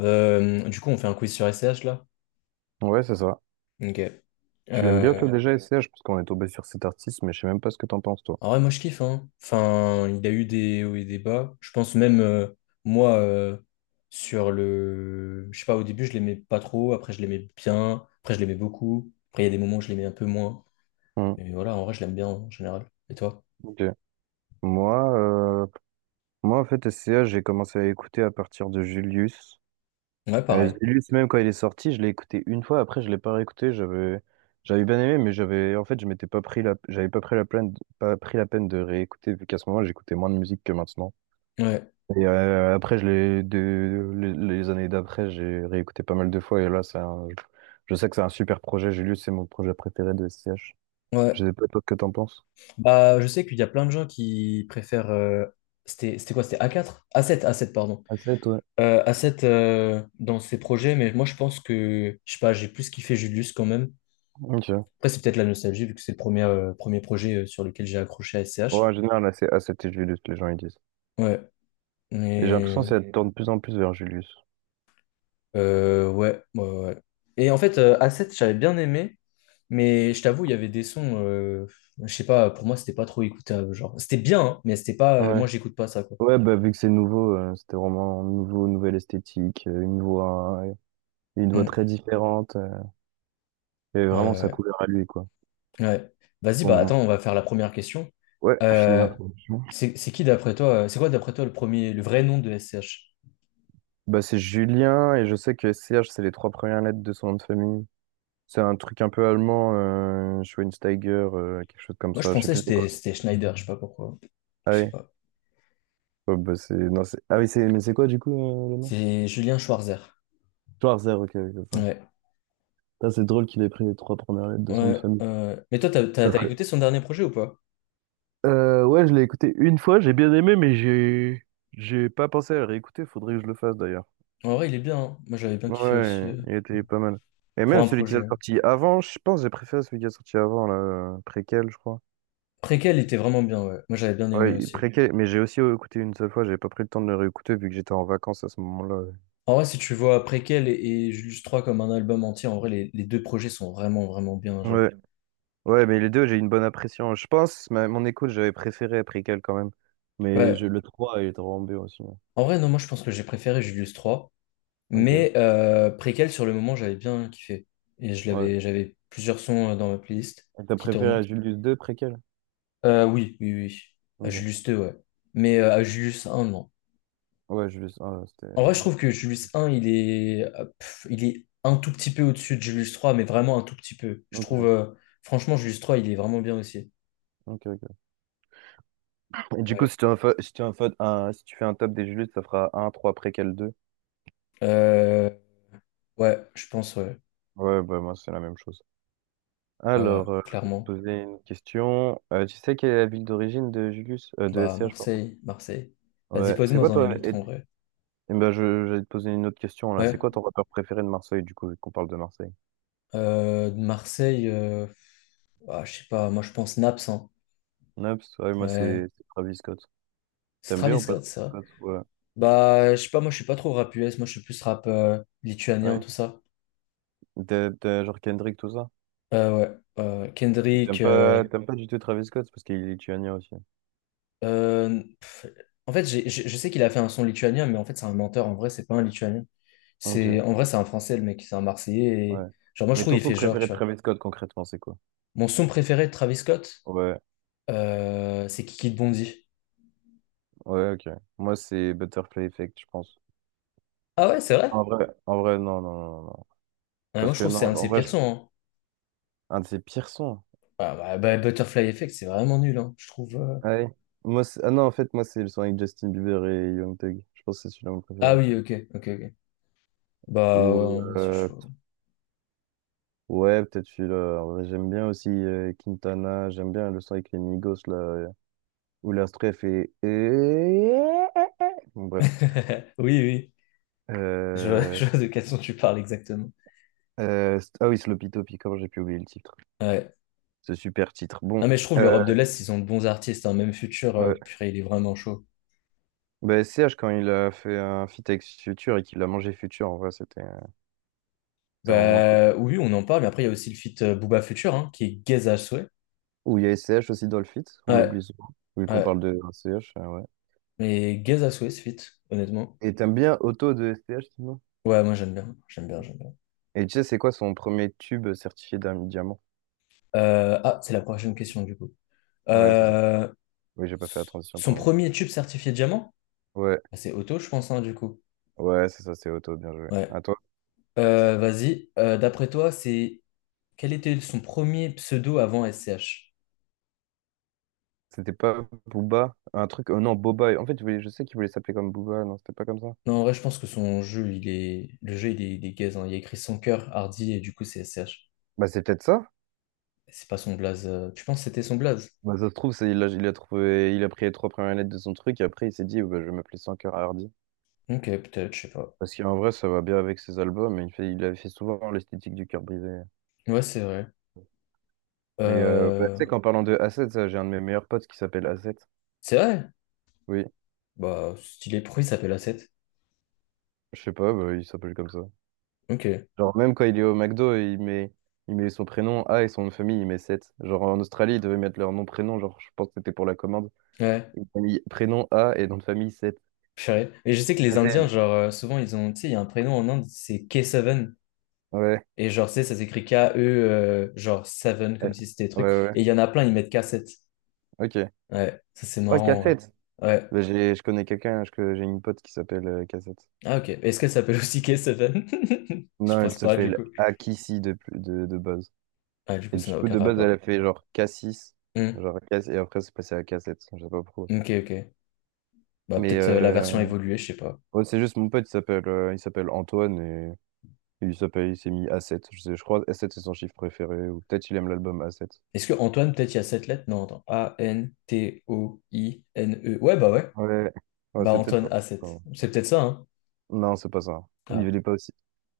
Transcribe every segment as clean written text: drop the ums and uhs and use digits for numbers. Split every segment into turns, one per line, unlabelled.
Du coup, on fait un quiz sur S C H là?
Ouais, c'est ça.
Ok.
Tu l'aimes bien, toi, voilà,
Euh,
déjà, S C H parce qu'on est tombé sur cet artiste, mais je sais même pas ce que t'en penses, toi.
En vrai, moi je kiffe, hein. Enfin, il y a eu des hauts et des bas. Je pense même, moi, sur le. Je sais pas, au début je l'aimais pas trop, après je l'aimais bien, après je l'aimais beaucoup. Après, il y a des moments où je l'aimais un peu moins.
Hmm,
Mais voilà, en vrai, je l'aime bien en général. Et toi?
ok. Moi, moi, en fait, S C H j'ai commencé à écouter à partir de Julius.
Ouais, pareil.
Julius, même quand il est sorti, je l'ai écouté une fois, après, je l'ai pas réécouté, j'avais bien aimé, mais en fait, je m'étais pas pris la, j'avais pas pris la peine, de réécouter, vu qu'à ce moment, j'écoutais moins de musique que maintenant.
Ouais.
Et après, les années d'après, j'ai réécouté pas mal de fois. Et là, je sais que c'est un super projet. Julius, c'est mon projet préféré de SCH.
Ouais.
Je sais pas toi que t'en penses.
Bah, je sais qu'il y a plein de gens qui préfèrent. C'était c'était quoi? C'était A4, A7, A7 pardon.
A7, ouais.
À cette, dans ces projets, mais moi je pense que, je sais pas, j'ai plus kiffé Julius quand même.
Ok. Ouais,
Après, c'est peut-être la nostalgie, vu que c'est le premier projet sur lequel j'ai accroché à SCH.
en général, c'est A7 et Julius, les gens ils disent.
Ouais,
Et j'ai l'impression que
mais
ça tourne de plus en plus vers Julius.
ouais, ouais, ouais. Ouais. Et en fait, A7, j'avais bien aimé, mais je t'avoue, il y avait des sons, je sais pas, pour moi, c'était pas trop écoutable. Genre, c'était bien, hein, mais c'était pas,
Ouais.
moi, j'écoute pas ça, quoi.
Ouais, bah vu que c'est nouveau, c'était vraiment nouveau, nouvelle esthétique, une voix très
Mm.
différente. Et
Ouais,
vraiment
ouais.
sa
Ouais.
couleur à lui, quoi.
Ouais. Vas-y, bah
Bon, bon.
attends, on va faire la première question.
Ouais, fini
Euh,
l'introduction.
c'est qui d'après toi, c'est quoi d'après toi le premier, le vrai nom de SCH?
Bah, c'est Julien et je sais que C H c'est les trois premières lettres de son nom de famille. C'est un truc un peu allemand, Schweinsteiger, quelque chose comme
Moi, je
ça, je sais
pensais que
plus c'est quoi.
c'était Schneider, je sais pas pourquoi.
Ah
Je sais
oui,
pas.
oh, bah, c'est... Non, c'est... Ah oui, c'est... Mais c'est quoi du coup, le nom?
C'est Julien Schwarzer.
Schwarzer, ok, ok, c'est ça.
Ouais.
Ça, c'est drôle qu'il ait pris les trois premières lettres de son nom de
Ouais.
famille.
Mais toi, t'as écouté
Après-
son dernier projet ou pas?
Ouais, je l'ai écouté une fois, j'ai bien aimé, mais j'ai pas pensé à le réécouter, faudrait que je le fasse d'ailleurs.
En vrai, il est bien, hein. Moi, j'avais bien kiffé aussi,
Ouais, il était pas mal. Et
pour
même
un
celui qui a
projet.
sorti avant, je pense que j'ai préféré celui qui a sorti avant, là, préquel, je crois.
Préquel était vraiment bien, ouais. Moi, j'avais bien aimé
Ouais, il est
aussi.
préquel, mais j'ai aussi écouté une seule fois, j'ai pas pris le temps de le réécouter vu que j'étais en vacances à ce moment-là.
En vrai, si tu vois Préquel et Julius 3 comme un album entier, en vrai, les deux projets sont vraiment, vraiment bien, genre.
Ouais, ouais, mais les deux, j'ai une bonne impression. Je pense, mon écoute, j'avais préféré à préquel quand même.
Ouais.
Le 3 il est vraiment bien aussi, hein.
En vrai, non, moi, je pense que j'ai préféré Julius 3.
Ok,
Mais Préquel, sur le moment, j'avais bien kiffé. Et
ouais.
j'avais plusieurs sons, dans ma playlist
Et t'as
qui
préféré
tournaient.
à Julius 2 préquel?
Oui, oui, oui. À
Ok.
Julius 2, ouais. Mais à Julius 1, non.
Ouais, Julius 1, c'était...
En vrai, je trouve que Julius 1, il est un tout petit peu au-dessus de Julius 3, mais vraiment un tout petit peu. Je
Ok,
trouve, franchement, Julius 3, il est vraiment bien aussi.
ok, ok. Et du coup,
Ouais,
si tu, en fa- si tu, en fa- un- si tu fais un top des Julius, ça fera un 3 préquel 2.
Euh, ouais, je pense, ouais.
Ouais, bah moi, c'est la même chose.
Ouais, ouais,
Alors, je vais te
clairement.
poser une question. Tu sais quelle est la ville d'origine de Julius? De
Bah,
SCH, pardon.
Marseille, Marseille. Vas-y,
Ouais, c'est
pose-moi
quoi
en une
toi? Et,
autre,
et
en vrai.
ben je j'allais te poser une autre question là. C'est
Ouais.
quoi ton rappeur préféré de Marseille du coup, vu qu'on parle de Marseille?
De Marseille, ah, je sais pas, moi je pense Naps, hein.
Naps, ouais, moi
Ouais.
c'est Travis Scott.
C'est
T'aimes bien
Travis
ou pas
Scott, ça.
Travis Scott? Ouais.
Bah, je sais pas, moi je suis pas trop rap US, moi je suis plus rap, lituanien, tout
Ouais.
ça.
T'as genre Kendrick, tout ça?
Ouais,
Et
Kendrick.
T'aimes pas, t'aimes pas du tout Travis Scott parce qu'il est lituanien aussi.
Euh, pff, En fait, je sais qu'il a fait un son lituanien, mais en fait, c'est un menteur. En vrai, c'est pas un lituanien.
Ok,
C'est, en vrai, c'est un français, le mec, c'est un Marseillais. Et.
ouais.
Genre, moi je
Mais
trouve
ton
il
son
fait genre,
préféré de
tu vois.
Travis Scott concrètement, c'est quoi?
Mon son préféré de Travis Scott,
Ouais,
c'est Kiki de Bondy.
ouais, ok. Moi c'est Butterfly Effect, je pense.
Ah ouais, c'est vrai?
En vrai, non, non, non, non.
Ouais, moi
Parce
je
que
trouve que
non,
c'est un de
en
ses
vrai,
pires sons, hein.
un de ses pires sons.
Ah, Butterfly Effect, c'est vraiment nul, hein, je trouve.
Ah oui. Ah non, en fait, moi, c'est le son avec Justin Bieber et Young Thug. Je pense que c'est celui-là mon
Ah
préféré.
oui, ok, ok, ok. Bah,
Ou,
ouais, c'est chaud.
ouais, peut-être celui-là. En vrai, j'aime bien aussi Quintana. J'aime bien le son avec les Migos, là. Où la stref est... Bon, bref.
Oui, oui. Je vois,
Euh,
je vois de quelle son tu parles exactement.
ah oui, Sloppy Toppy, comment j'ai pu oublier le titre.
Ouais.
Ce super titre.
Non,
Bon.
mais je trouve
Euh,
l'Europe de l'Est, ils ont de bons artistes. Hein. Même Future,
ouais.
purée, il est vraiment chaud.
Bah, CH, quand il a fait un feat avec Future et qu'il a mangé Future, en vrai, c'était vraiment cool.
Bah, oui, on en parle. Mais après, il y a aussi le feat, Booba Future, hein, qui est gaze à souhait.
Ou il y a SCH aussi dans le feat, on
Ouais,
l'oublie souvent, vu qu'on
ouais.
parle de SCH.
Mais gaze à souhait, ce feat, honnêtement.
Et t'aimes bien Auto de STH, sinon?
Ouais, moi, j'aime bien. J'aime bien, j'aime bien.
Et tu sais, c'est quoi son premier tube certifié d'un diamant?
Ah, c'est la prochaine question, du coup.
Ouais, c'est ça.
Euh,
Oui, j'ai pas fait la transition,
Son
pardon.
premier tube certifié diamant?
Ouais,
Ah, c'est auto, je pense, hein, du coup.
ouais, c'est ça, c'est Auto, bien joué.
Ouais.
À toi.
Vas-y. D'après toi, c'est quel était son premier pseudo avant SCH?
C'était pas Booba? Un truc. Oh non, Boba. En fait, je sais qu'il voulait s'appeler comme Booba. Non, c'était pas comme ça.
Non, en vrai, je pense que son jeu, il est. Le jeu, il est gaze, hein. Il a écrit son cœur, Hardy, et du coup, c'est SCH.
Bah, c'est peut-être ça.
C'est pas son blaze. Tu penses que c'était son blaze?
Bah, ça se trouve, il a trouvé, il a pris les trois premières lettres de son truc et après, il s'est dit, bah, je vais m'appeler Sans cœur à.
Ok, peut-être, je sais pas.
Parce qu'en vrai, ça va bien avec ses albums. Et il avait fait souvent l'esthétique du cœur brisé.
Ouais, c'est vrai.
Mais bah, tu
Euh,
sais qu'en parlant de Asset, ça, j'ai un de mes meilleurs potes qui s'appelle Asset.
C'est vrai?
Oui.
Bah, stylé. Pourquoi il s'appelle A7?
Je sais pas, bah, il s'appelle comme ça.
Ok.
Genre, même quand il est au McDo, il met son prénom A et son nom de famille, il met 7. Genre, en Australie, ils devaient mettre leur nom, prénom. Genre, je pense que c'était pour la commande.
Ouais,
Ils ont mis prénom A et nom de famille 7.
je savais. Et je sais que les
Mais
Indiens,
c'est-
genre, souvent, ils ont. Tu sais, il y a un prénom en Inde, c'est K7.
Ouais.
Et genre, tu sais, ça s'écrit K-E, genre 7, comme
euh,
si c'était
Ouais,
truc.
ouais.
Et il y en a plein, ils mettent K7.
Ok.
Ouais, ça c'est
Oh,
marrant en vrai.
Cassette.
Ouais.
Bah, je connais quelqu'un, j'ai une pote qui s'appelle Cassette.
Ah, ok. Est-ce qu'elle s'appelle aussi K7? Je
Non,
pense
elle
pas, du
s'appelle
coup.
Akissi de base.
Ah, du
Et
coup, ça
du
n'a
coup,
aucun
de base, elle a
rapport.
fait genre Cassis.
Hmm.
Genre, Cass, et après, c'est passé à Cassette. Je sais pas pourquoi.
Ok, ok. Bah,
Mais,
peut-être, la version
euh,
évoluée, je sais pas.
Ouais, c'est juste mon pote, il s'appelle Antoine et il s'est mis A7. Je crois A7 c'est son chiffre préféré ou peut-être il aime l'album A7.
Est-ce que Antoine, peut-être il y a sept lettres? Non, attends. A-N-T-O-I-N-E. Ouais.
Ouais. Ouais,
Bah,
c'est peut-être
Antoine
pas.
a sept,
Non,
c'est peut-être ça, hein?
non, c'est pas ça. Il
Ah.
il est pas aussi.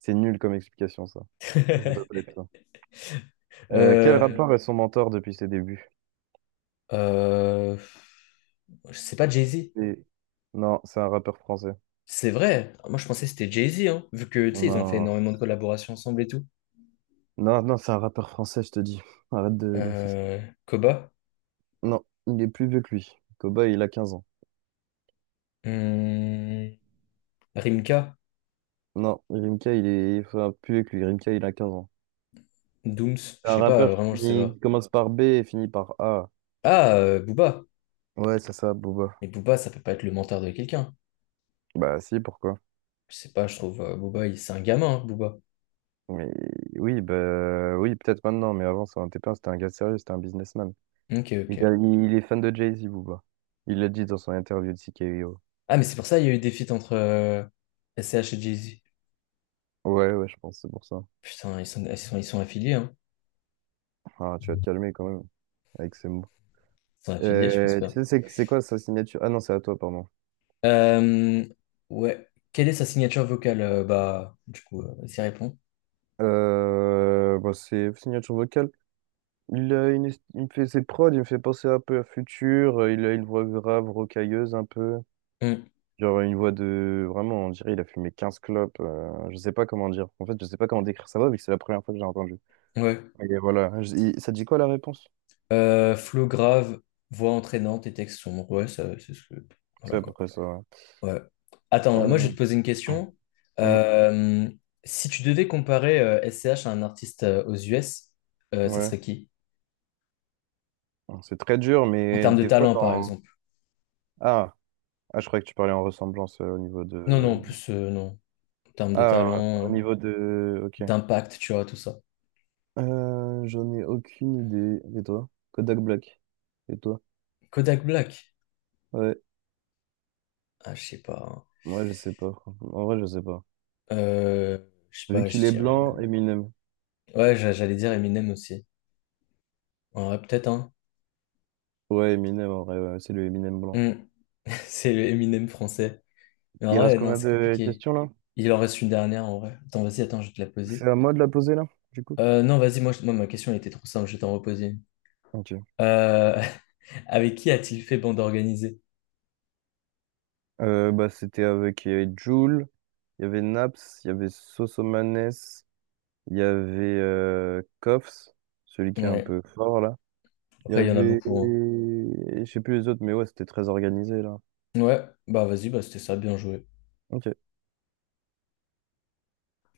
C'est nul comme explication ça. Ça peut pas être ça. Quel
Euh,
rappeur est son mentor depuis ses débuts?
euh, je sais pas, Jay-Z.
C'est- Non, c'est un rappeur français.
C'est vrai. Moi, je pensais que c'était Jay-Z, hein, vu que, tu sais, ils ont fait
Non,
énormément de collaborations ensemble et tout.
non, non, c'est un rappeur français, je te dis. Arrête d'insister.
Euh, Koba,
Non, il est plus vieux que lui. Koba, il a 15 ans.
hum, Rimka,
Non, Rimka, il est enfin, plus vieux que lui. Rimka, il a 15 ans.
Dooms, je
C'est un
sais pas,
rappeur
vraiment, je sais pas.
qui commence par B et finit par A.
Ah, Booba.
Ouais, c'est ça, Booba.
Mais Booba, ça peut pas être le menteur de quelqu'un.
Bah si, pourquoi?
Je sais pas, je trouve, Booba, c'est un gamin, hein, Booba.
Mais oui, bah oui, peut-être maintenant, mais avant, ça n'en était pas. C'était un gars sérieux, c'était un businessman.
Ok, ok.
Il est fan de Jay-Z, Booba. Il l'a dit dans son interview de C K O.
Ah, mais c'est pour ça qu'il y a eu des feats entre, S C H et Jay-Z.
Ouais, ouais, je pense, c'est pour ça.
Putain, ils sont affiliés, hein.
Ah, tu vas te calmer quand même, avec ces mots.
Ils sont affiliés, je pense
Tu
bien.
sais, c'est quoi sa signature? Ah non, c'est à toi, pardon.
Euh, ouais. Quelle est sa signature vocale? Bah, du coup, s'y répond.
Bah, c'est signature vocale. Il, a une, est- Il me fait ses prods, il me fait penser un peu à Future, il a une voix grave, rocailleuse un peu.
Hum,
Genre une voix de... Vraiment, on dirait il a fumé 15 clopes. Je sais pas comment dire. En fait, je sais pas comment décrire sa voix, vu que c'est la première fois que j'ai entendu.
ouais.
Et voilà. Ça dit quoi la réponse?
Flow grave, voix entraînante et texte sombre. Ouais, ça, c'est ce que.
C'est
Voilà
à peu
quoi.
près ça. Ouais.
Ouais. Attends, moi je
Euh,
vais te poser une question.
euh,
Euh, Si tu devais comparer, S C H à un artiste, aux US, ça
ouais.
serait qui?
C'est très dur,
En
mais
termes de
des fois
talent, par
dans...
exemple.
Ah, ah, je croyais que tu parlais en ressemblance au niveau
Non, non, en
de...
plus, non. En termes de
Ah, au
talent,
niveau de... Ok.
d'impact, tu vois, tout ça.
J'en ai aucune idée. Et toi? Kodak Black. Et toi?
Kodak Black?
Ouais.
Ah, je sais pas,
Moi, je sais pas. En vrai, je sais pas.
hein. Je sais
Vu
pas, je
qu'il est
dirais.
blanc, Eminem.
Ouais, j'allais dire Eminem aussi. Ouais, peut-être, hein.
Ouais, Eminem, en vrai, ouais, c'est le Eminem blanc.
Hmm. C'est le Eminem français. Mais en
Il reste
vrai, non,
combien
c'est
de
compliqué.
questions là?
Il en reste une dernière en vrai. Attends, vas-y, attends, je vais te la poser.
C'est à moi de la poser là, du coup?
Non, vas-y, moi, moi, ma question elle était trop simple, je vais t'en reposer une.
Ok.
Euh, Avec qui a-t-il fait bande organisée?
Bah, c'était avec Jul, il y avait Naps, il y avait Sosomanes, il y avait Koffs, celui qui est un
Ouais,
peu fort là. Il y
après, il y en a
avait.
beaucoup, hein.
Je sais plus les autres, mais ouais, c'était très organisé là.
Ouais, bah vas-y, bah c'était ça, bien joué.
Ok.